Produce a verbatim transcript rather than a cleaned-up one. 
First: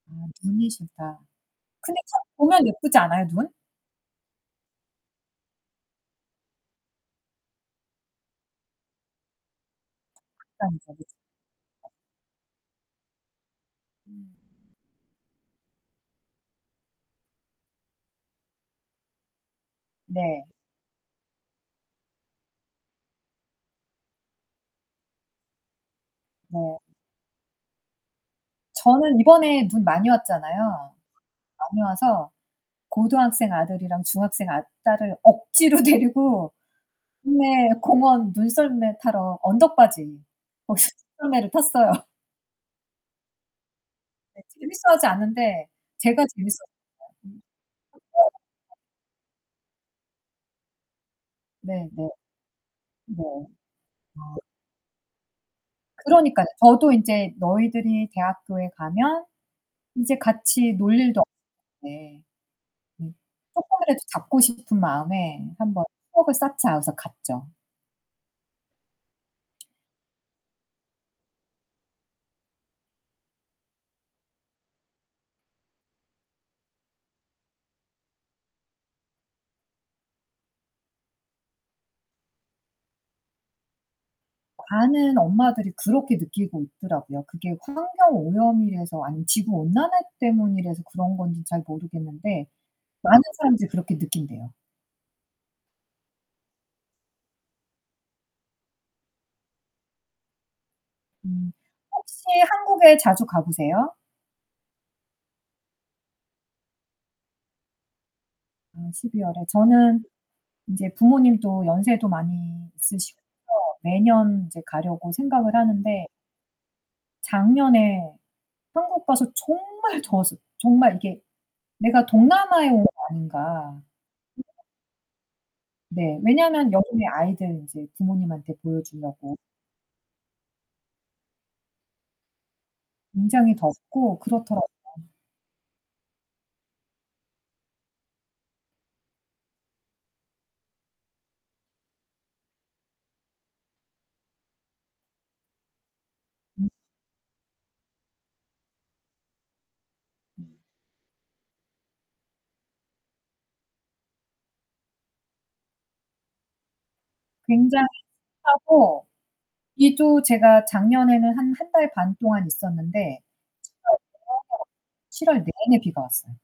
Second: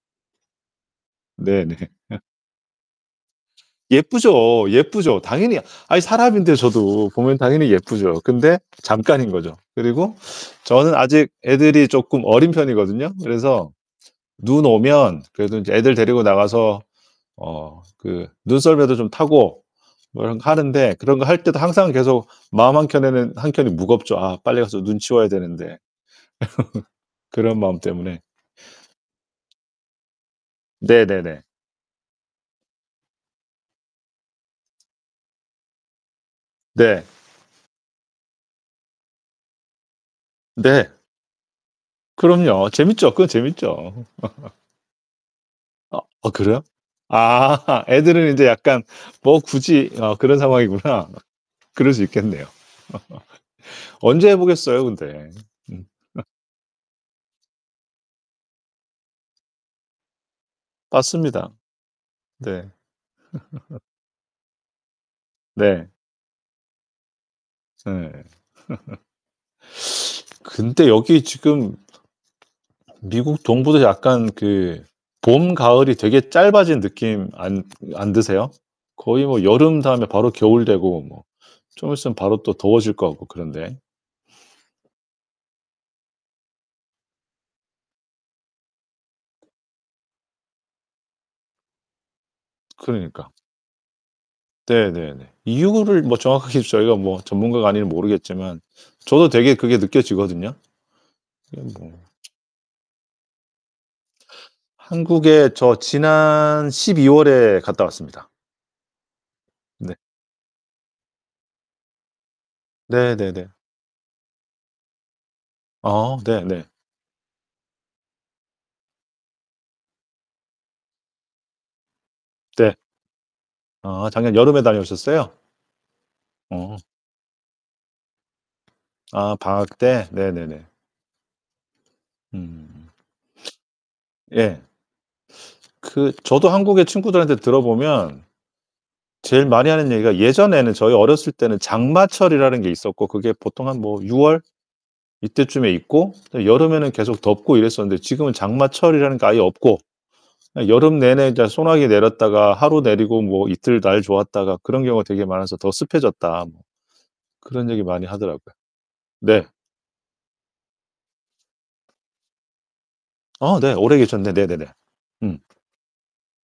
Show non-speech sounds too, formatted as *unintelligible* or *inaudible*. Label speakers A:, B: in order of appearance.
A: 아 눈이 싫다.
B: 네네.
A: 근데 참
B: *laughs*
A: 보면 예쁘지 않아요, 눈?
B: 예쁘죠, 예쁘죠. 당연히 아이, 사람인데 저도 보면 당연히 예쁘죠. 근데 잠깐인 거죠. 그리고 저는 아직 애들이
A: *unintelligible*
B: 쪼끔 어린 편이거든요. 그래서
A: 음.
B: 눈 오면 그래도 인제 애들 데리고 나가서 어 그 눈썰매도 좀 타고 뭐 이런 거
A: 네.
B: 하는데 그런 거 할 때도 항상 계속 마음 한 켠에는 한 켠이 무겁죠. '아, 빨리 가서 눈 치워야 되는데.'
A: 네.
B: *laughs* 그런 마음 때문에
A: 저는 이번에 눈 많이 왔잖아요.
B: 네네네.
A: 많이 와서 고등학생 아들이랑 중학생 아 딸을 억지로 데리고
B: 네.
A: 동네 공원 눈썰매 타러 언덕바지 거기서
B: 네.
A: 눈썰매를 탔어요.
B: 그럼요. 재밌죠. 그건 재밌죠.
A: 네
B: *laughs*
A: 재밌어하지 않는데
B: 어,
A: 제가
B: 어 그래요?
A: 재밌었어요.
B: 아. *laughs* 애들은 이제
A: *unintelligible*
B: 약간 '뭐 굳이.' 어 그런 상황이구나.
A: 네
B: 그럴 수
A: 네.
B: 있겠네요.
A: 네.
B: *laughs* 언제
A: 아.
B: 해 보겠어요, 근데. 음. *laughs*
A: 그러니깐요. 저도 인제 너희들이 대학교에 가면 이제 같이 놀 일도
B: 맞습니다.
A: 없는데
B: 네.
A: 네.
B: *laughs*
A: 쪼끔이라도 잡고 싶은 마음에 '한번
B: 네.
A: 추억을 쌓자.' 해서 갔죠.
B: 예. *laughs* *sucks teeth* 근데 여기 지금 미국 동부도 약간 그 봄, 가을이 되게 짧아진 느낌 안 안 드세요? 거의 뭐 여름 다음에 바로 겨울 되고 뭐 좀 있으면 바로 또 더워질 것 같고 그런데.
A: 많은 엄마들이 그렇게 느끼고 있더라고요. 그게 환경 오염이라서 아니면 지구 온난화 때문이라서 그런 건지 잘 모르겠는데 많은
B: 그러니까.
A: 사람들이 그렇게 느낀대요.
B: 네네네. 이유를 뭐 정확하게 저희가 뭐 전문가가 아니면 모르겠지만 저도 되게 그게 느껴지거든요.
A: 음
B: 그냥 뭐
A: 혹시 한국에 자주 가 보세요?
B: 한국에 저 지난 십이 월에 갔다 왔습니다.
A: 아 십이 월에.
B: 네.
A: 저는 이제 부모님도 연세도 많이 있으시고요
B: 네네네.
A: 매년 이제 가려고 생각을 하는데
B: 어, 네네.
A: 작년에 한국 가서 정말 더웠어. 정말 이게 '내가 동남아에
B: 네.
A: 온 거 아닌가.'
B: 아 작년 여름에
A: *unintelligible*
B: 다녀오셨어요?
A: 네, 왜냐하면
B: 어.
A: 여름에 아이들 이제 부모님한테 보여
B: 아,
A: 주려고.
B: 방학 때? 네네네. 음.
A: 굉장히 덥고
B: 예.
A: 그렇더라고요.
B: 그 저도 한국에 친구들한테 들어보면 제일 많이 하는 얘기가 "예전에는 저희 어렸을 때는 장마철이라는 게 있었고 그게 보통 한 뭐 유 월 이때쯤에 있고
A: 음.
B: 여름에는 계속 덥고 이랬었는데 지금은 장마철이라는 게 아예 없고 예 여름 내내 저 소나기 내렸다가 하루 내리고 뭐 이틀 날 좋았다가 그런 경우가 되게 많아서 더 습해졌다." 그런 얘기
A: 굉장히
B: 많이 하더라고요.
A: 습하고
B: 네.
A: 이 또 제가 작년에는 한 한 달 반 동안 있었는데
B: 아 네. 오래 계셨네. 네네네.
A: *unintelligible* 칠
B: 음.
A: 월 내내 비가 왔어요.